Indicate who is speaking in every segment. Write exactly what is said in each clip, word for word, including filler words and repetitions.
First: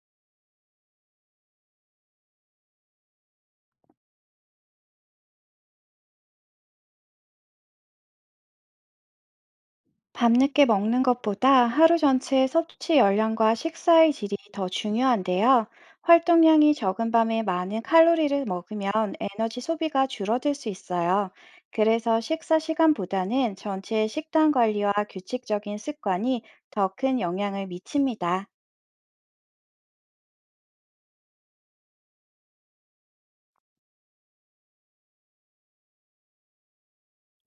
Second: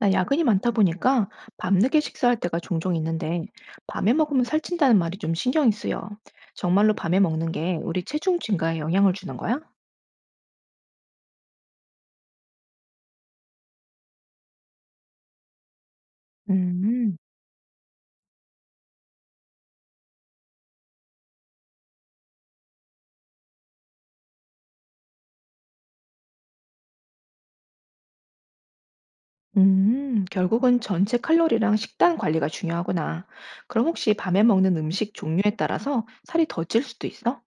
Speaker 1: 나 야근이 많다 보니까 밤늦게 식사할 때가 종종 있는데 밤에 먹으면 살찐다는 말이 좀 신경이 쓰여. 정말로 밤에 먹는 게 우리 체중 증가에 영향을 주는 거야?
Speaker 2: 밤늦게 먹는 것보다 하루 전체 섭취 열량과 식사의 질이 더 중요한데요. 활동량이 적은
Speaker 1: 음,
Speaker 2: 밤에 많은 칼로리를 먹으면 에너지 소비가 줄어들 수 있어요. 그래서 식사 시간보다는 전체 식단 관리와 규칙적인 습관이 더 큰 영향을 미칩니다.
Speaker 1: 음, 결국은 전체 칼로리랑 식단 관리가 중요하구나. 그럼 혹시 밤에 먹는 음식 종류에 따라서 살이 더 찔 수도 있어?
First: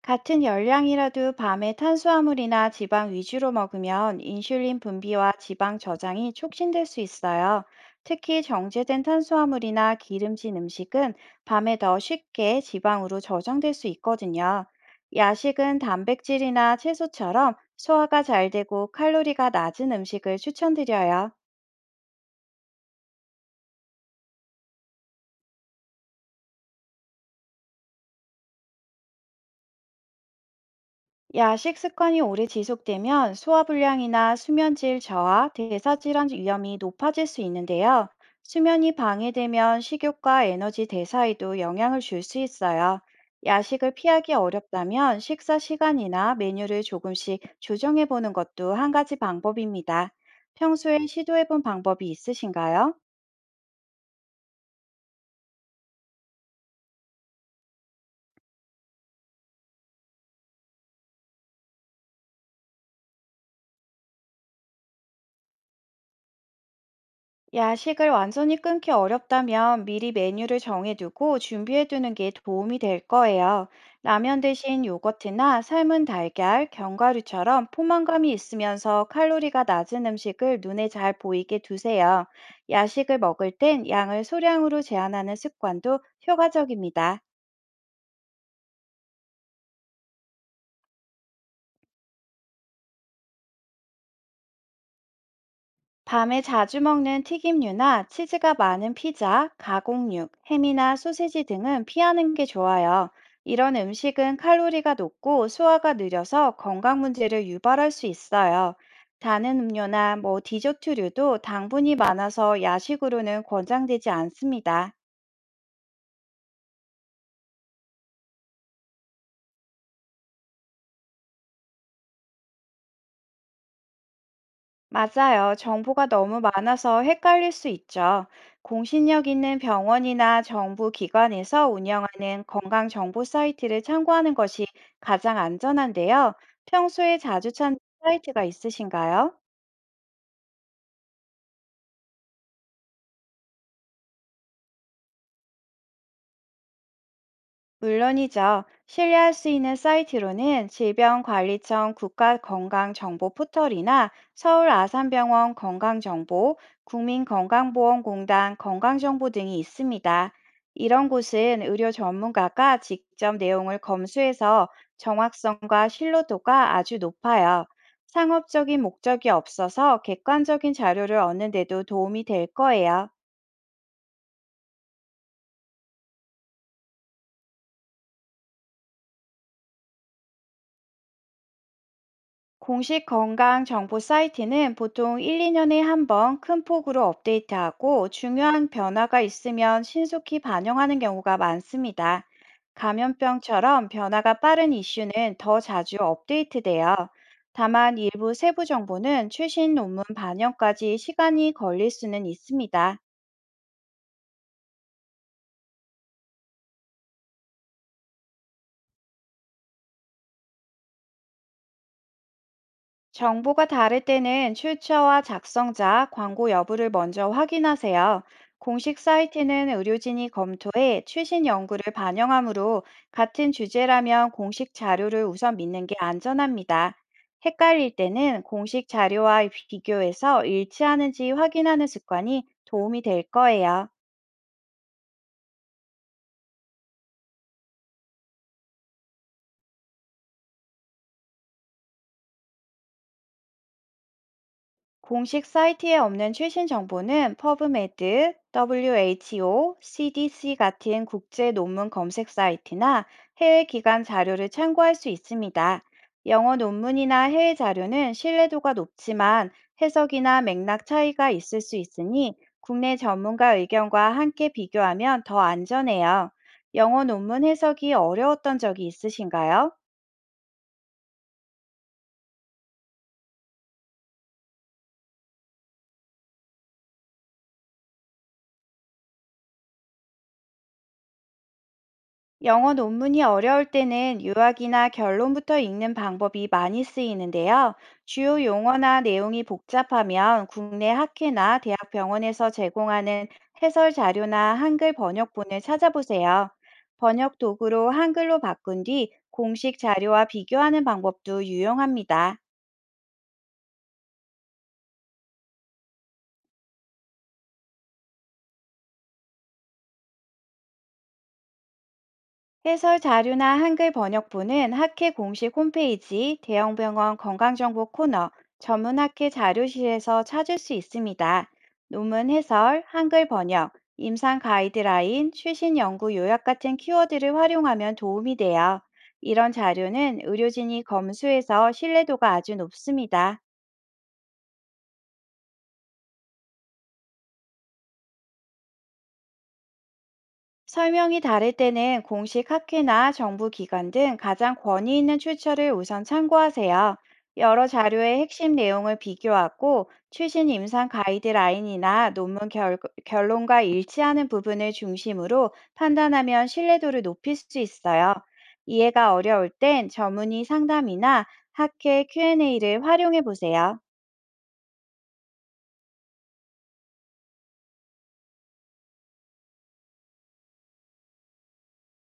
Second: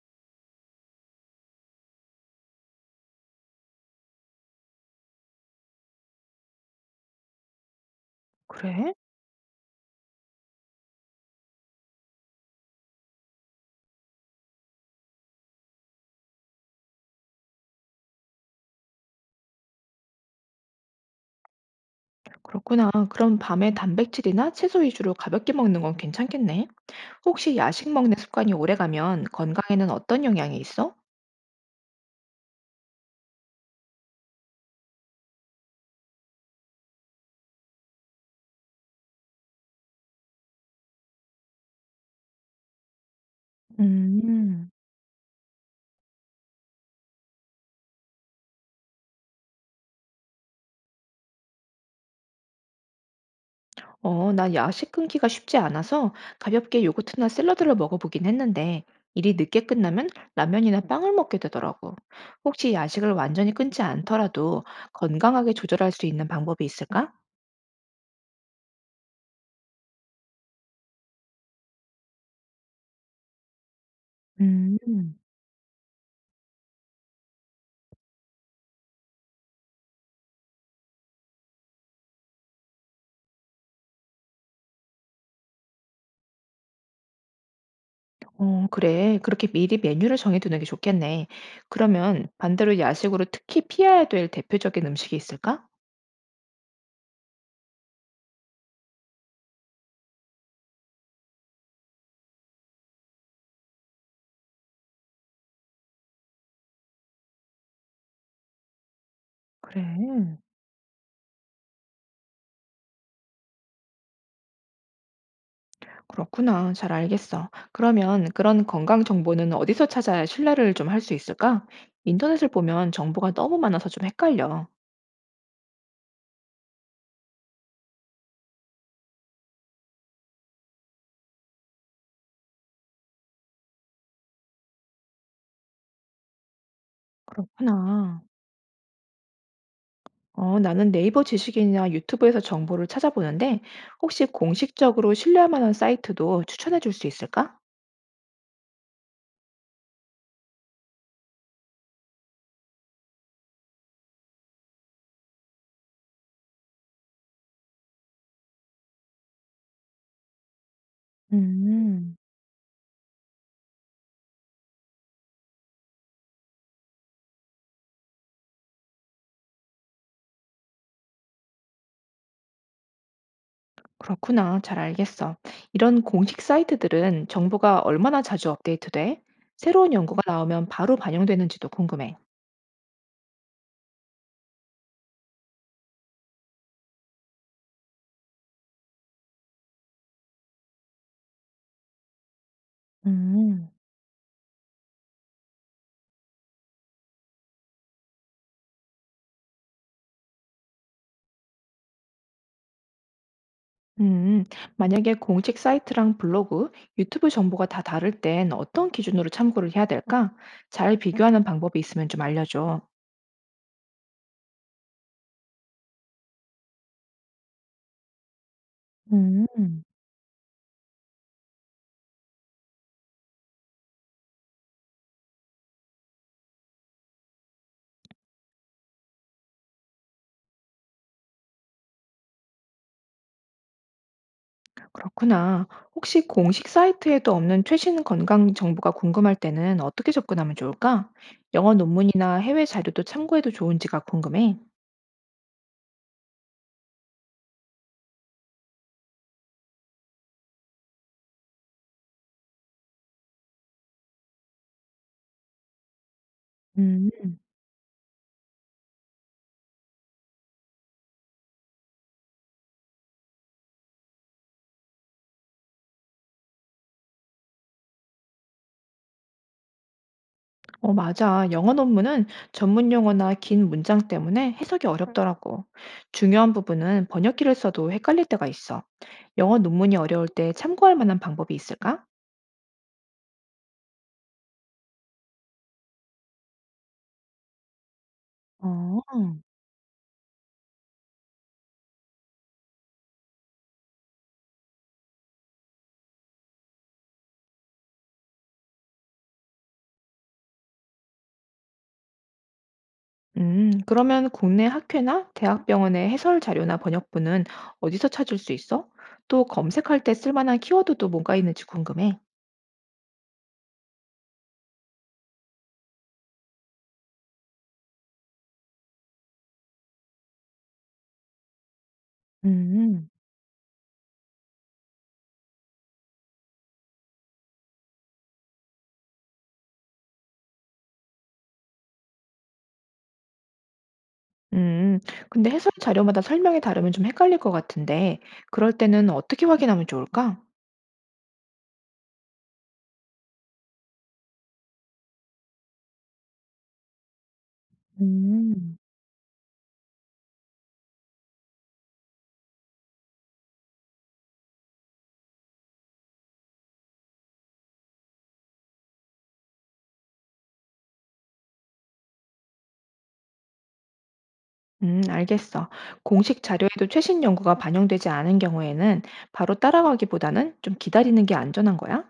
Speaker 2: 같은 열량이라도 밤에 탄수화물이나 지방 위주로 먹으면 인슐린 분비와 지방 저장이 촉진될 수 있어요. 특히
Speaker 1: 그래?
Speaker 2: 정제된 탄수화물이나 기름진 음식은 밤에 더 쉽게 지방으로 저장될 수 있거든요. 야식은 단백질이나 채소처럼 소화가 잘 되고 칼로리가 낮은 음식을 추천드려요.
Speaker 1: 그렇구나. 그럼 밤에 단백질이나 채소 위주로 가볍게 먹는 건 괜찮겠네. 혹시 야식 먹는 습관이 오래가면 건강에는 어떤 영향이 있어?
Speaker 2: 야식 습관이 오래 지속되면 소화불량이나 수면질 저하, 대사질환 위험이 높아질 수 있는데요. 수면이 방해되면 식욕과 에너지 대사에도 영향을 줄 수 있어요. 야식을 피하기
Speaker 1: 음.
Speaker 2: 어렵다면 식사 시간이나 메뉴를 조금씩 조정해 보는 것도 한 가지 방법입니다. 평소에 시도해 본 방법이 있으신가요?
Speaker 1: 어, 난 야식 끊기가 쉽지 않아서 가볍게 요거트나 샐러드를 먹어보긴 했는데 일이 늦게 끝나면 라면이나 빵을 먹게 되더라고. 혹시 야식을 완전히 끊지 않더라도 건강하게 조절할 수 있는 방법이 있을까?
Speaker 2: 야식을 완전히 끊기 어렵다면 미리 메뉴를 정해두고 준비해두는 게 도움이 될 거예요. 라면
Speaker 1: 음,
Speaker 2: 대신 요거트나 삶은 달걀, 견과류처럼 포만감이 있으면서 칼로리가 낮은 음식을 눈에 잘 보이게 두세요. 야식을 먹을 땐 양을 소량으로 제한하는 습관도 효과적입니다.
Speaker 1: 어, 그래. 그렇게 미리 메뉴를 정해두는 게 좋겠네. 그러면 반대로 야식으로 특히 피해야 될 대표적인 음식이 있을까?
Speaker 2: 밤에 자주 먹는 튀김류나 치즈가 많은 피자, 가공육, 햄이나 소세지 등은 피하는 게 좋아요. 이런 음식은 칼로리가 높고 소화가 느려서 건강 문제를 유발할 수 있어요. 다른
Speaker 1: 그래.
Speaker 2: 음료나 뭐 디저트류도 당분이 많아서 야식으로는 권장되지 않습니다.
Speaker 1: 그렇구나. 잘 알겠어. 그러면 그런 건강 정보는 어디서 찾아야 신뢰를 좀 할 수 있을까? 인터넷을 보면 정보가 너무 많아서 좀 헷갈려.
Speaker 2: 맞아요. 정보가 너무 많아서 헷갈릴 수 있죠. 공신력 있는 병원이나 정부 기관에서 운영하는 건강 정보 사이트를 참고하는 것이 가장 안전한데요. 평소에 자주 찾는
Speaker 1: 그렇구나.
Speaker 2: 사이트가 있으신가요?
Speaker 1: 어, 나는 네이버 지식이나 유튜브에서 정보를 찾아보는데 혹시 공식적으로 신뢰할 만한 사이트도 추천해 줄 수 있을까?
Speaker 2: 물론이죠. 신뢰할 수 있는 사이트로는 질병관리청 국가건강정보 포털이나 서울 아산병원 건강정보, 국민건강보험공단 건강정보 등이 있습니다. 이런 곳은 의료
Speaker 1: 음,
Speaker 2: 전문가가 직접 내용을 검수해서 정확성과 신뢰도가 아주 높아요. 상업적인 목적이 없어서 객관적인 자료를 얻는 데도 도움이 될 거예요.
Speaker 1: 그렇구나. 잘 알겠어. 이런 공식 사이트들은 정보가 얼마나 자주 업데이트돼? 새로운 연구가 나오면 바로 반영되는지도 궁금해.
Speaker 2: 공식 건강 정보 사이트는 보통 일, 이 년에 한 번 큰 폭으로 업데이트하고 중요한 변화가 있으면 신속히 반영하는 경우가 많습니다.
Speaker 1: 음.
Speaker 2: 감염병처럼 변화가 빠른 이슈는 더 자주 업데이트돼요. 다만 일부 세부 정보는 최신 논문 반영까지 시간이 걸릴 수는 있습니다.
Speaker 1: 음, 만약에 공식 사이트랑 블로그, 유튜브 정보가 다 다를 땐 어떤 기준으로 참고를 해야 될까? 잘 비교하는 방법이 있으면 좀 알려줘.
Speaker 2: 정보가 다를 때는 출처와 작성자, 광고 여부를 먼저 확인하세요. 공식 사이트는
Speaker 1: 음.
Speaker 2: 의료진이 검토해 최신 연구를 반영하므로 같은 주제라면 공식 자료를 우선 믿는 게 안전합니다. 헷갈릴 때는 공식 자료와 비교해서 일치하는지 확인하는 습관이 도움이 될 거예요.
Speaker 1: 그렇구나. 혹시 공식 사이트에도 없는 최신 건강 정보가 궁금할 때는 어떻게 접근하면 좋을까? 영어 논문이나 해외 자료도 참고해도 좋은지가 궁금해.
Speaker 2: 공식 사이트에 없는 최신 정보는 퍼브메드, 더블유 에이치 오, 씨 디 씨 같은 국제 논문 검색 사이트나 해외 기관 자료를 참고할 수 있습니다. 영어 논문이나
Speaker 1: 음.
Speaker 2: 해외 자료는 신뢰도가 높지만 해석이나 맥락 차이가 있을 수 있으니 국내 전문가 의견과 함께 비교하면 더 안전해요. 영어 논문 해석이 어려웠던 적이 있으신가요?
Speaker 1: 어, 맞아. 영어 논문은 전문 용어나 긴 문장 때문에 해석이 어렵더라고. 중요한 부분은 번역기를 써도 헷갈릴 때가 있어. 영어 논문이 어려울 때 참고할 만한 방법이 있을까?
Speaker 2: 영어 논문이 어려울 때는 요약이나 결론부터 읽는 방법이 많이 쓰이는데요. 주요 용어나
Speaker 1: 어,
Speaker 2: 내용이 복잡하면 국내 학회나 대학 병원에서 제공하는 해설 자료나 한글 번역본을 찾아보세요. 번역 도구로 한글로 바꾼 뒤 공식 자료와 비교하는 방법도 유용합니다.
Speaker 1: 음, 그러면 국내 학회나 대학병원의 해설 자료나 번역본은 어디서 찾을 수 있어? 또 검색할 때 쓸만한 키워드도 뭔가 있는지 궁금해.
Speaker 2: 해설 자료나 한글 번역본은 학회 공식 홈페이지, 대형병원 건강정보 코너, 전문 학회 자료실에서 찾을 수 있습니다. 논문 해설,
Speaker 1: 음.
Speaker 2: 한글 번역, 임상 가이드라인, 최신 연구 요약 같은 키워드를 활용하면 도움이 돼요. 이런 자료는 의료진이 검수해서 신뢰도가 아주 높습니다.
Speaker 1: 음, 근데 해설 자료마다 설명이 다르면 좀 헷갈릴 것 같은데, 그럴 때는 어떻게 확인하면 좋을까?
Speaker 2: 설명이 다를 때는 공식 학회나 정부 기관 등 가장 권위 있는 출처를 우선 참고하세요. 여러 자료의 핵심
Speaker 1: 음.
Speaker 2: 내용을 비교하고 최신 임상 가이드라인이나 논문 결, 결론과 일치하는 부분을 중심으로 판단하면 신뢰도를 높일 수 있어요. 이해가 어려울 땐 전문의 상담이나 학회 큐 앤 에이를 활용해 보세요.
Speaker 1: 음, 알겠어. 공식 자료에도 최신 연구가 반영되지 않은 경우에는 바로 따라가기보다는 좀 기다리는 게 안전한 거야?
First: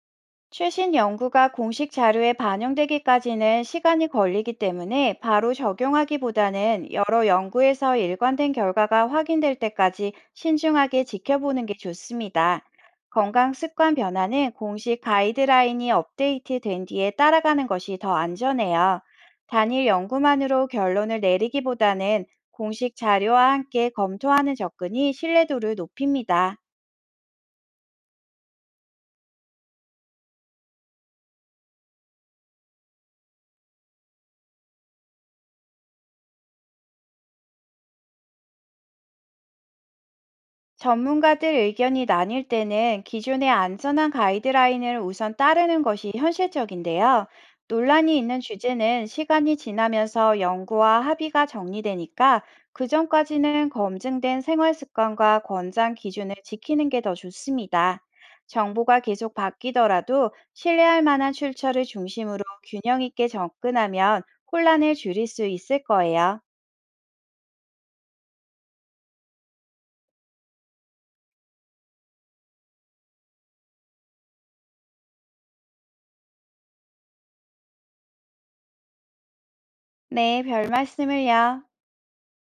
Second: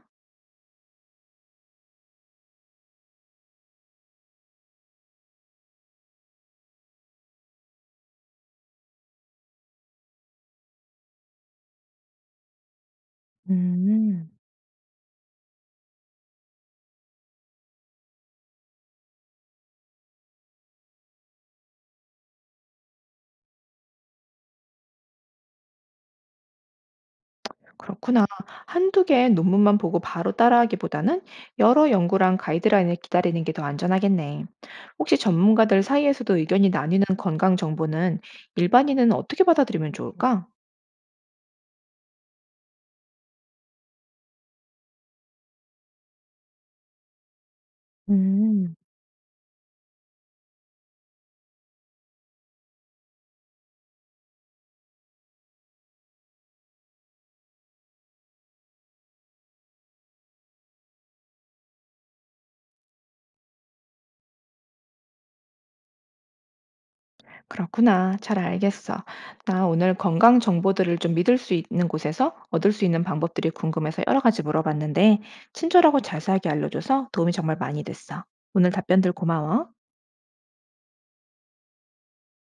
Speaker 2: 최신 연구가 공식 자료에 반영되기까지는 시간이 걸리기 때문에 바로 적용하기보다는 여러 연구에서 일관된 결과가 확인될 때까지 신중하게 지켜보는 게 좋습니다. 건강 습관
Speaker 1: 음,
Speaker 2: 변화는 공식 가이드라인이 업데이트된 뒤에 따라가는 것이 더 안전해요. 단일 연구만으로 결론을 내리기보다는 공식 자료와 함께 검토하는 접근이 신뢰도를 높입니다.
Speaker 1: 그렇구나. 한두 개의 논문만 보고 바로 따라하기보다는 여러 연구랑 가이드라인을 기다리는 게 더 안전하겠네. 혹시 전문가들 사이에서도 의견이 나뉘는 건강 정보는 일반인은 어떻게 받아들이면 좋을까?
Speaker 2: 전문가들 의견이 나뉠 때는 기존의 안전한 가이드라인을 우선 따르는 것이 현실적인데요. 논란이 있는
Speaker 1: 음.
Speaker 2: 주제는 시간이 지나면서 연구와 합의가 정리되니까 그 전까지는 검증된 생활 습관과 권장 기준을 지키는 게 더 좋습니다. 정보가 계속 바뀌더라도 신뢰할 만한 출처를 중심으로 균형 있게 접근하면 혼란을 줄일 수 있을 거예요.
Speaker 1: 그렇구나. 잘 알겠어. 나 오늘 건강 정보들을 좀 믿을 수 있는 곳에서 얻을 수 있는 방법들이 궁금해서 여러 가지 물어봤는데, 친절하고 자세하게 알려줘서 도움이 정말 많이 됐어. 오늘 답변들 고마워.
Speaker 2: 네, 별 말씀을요.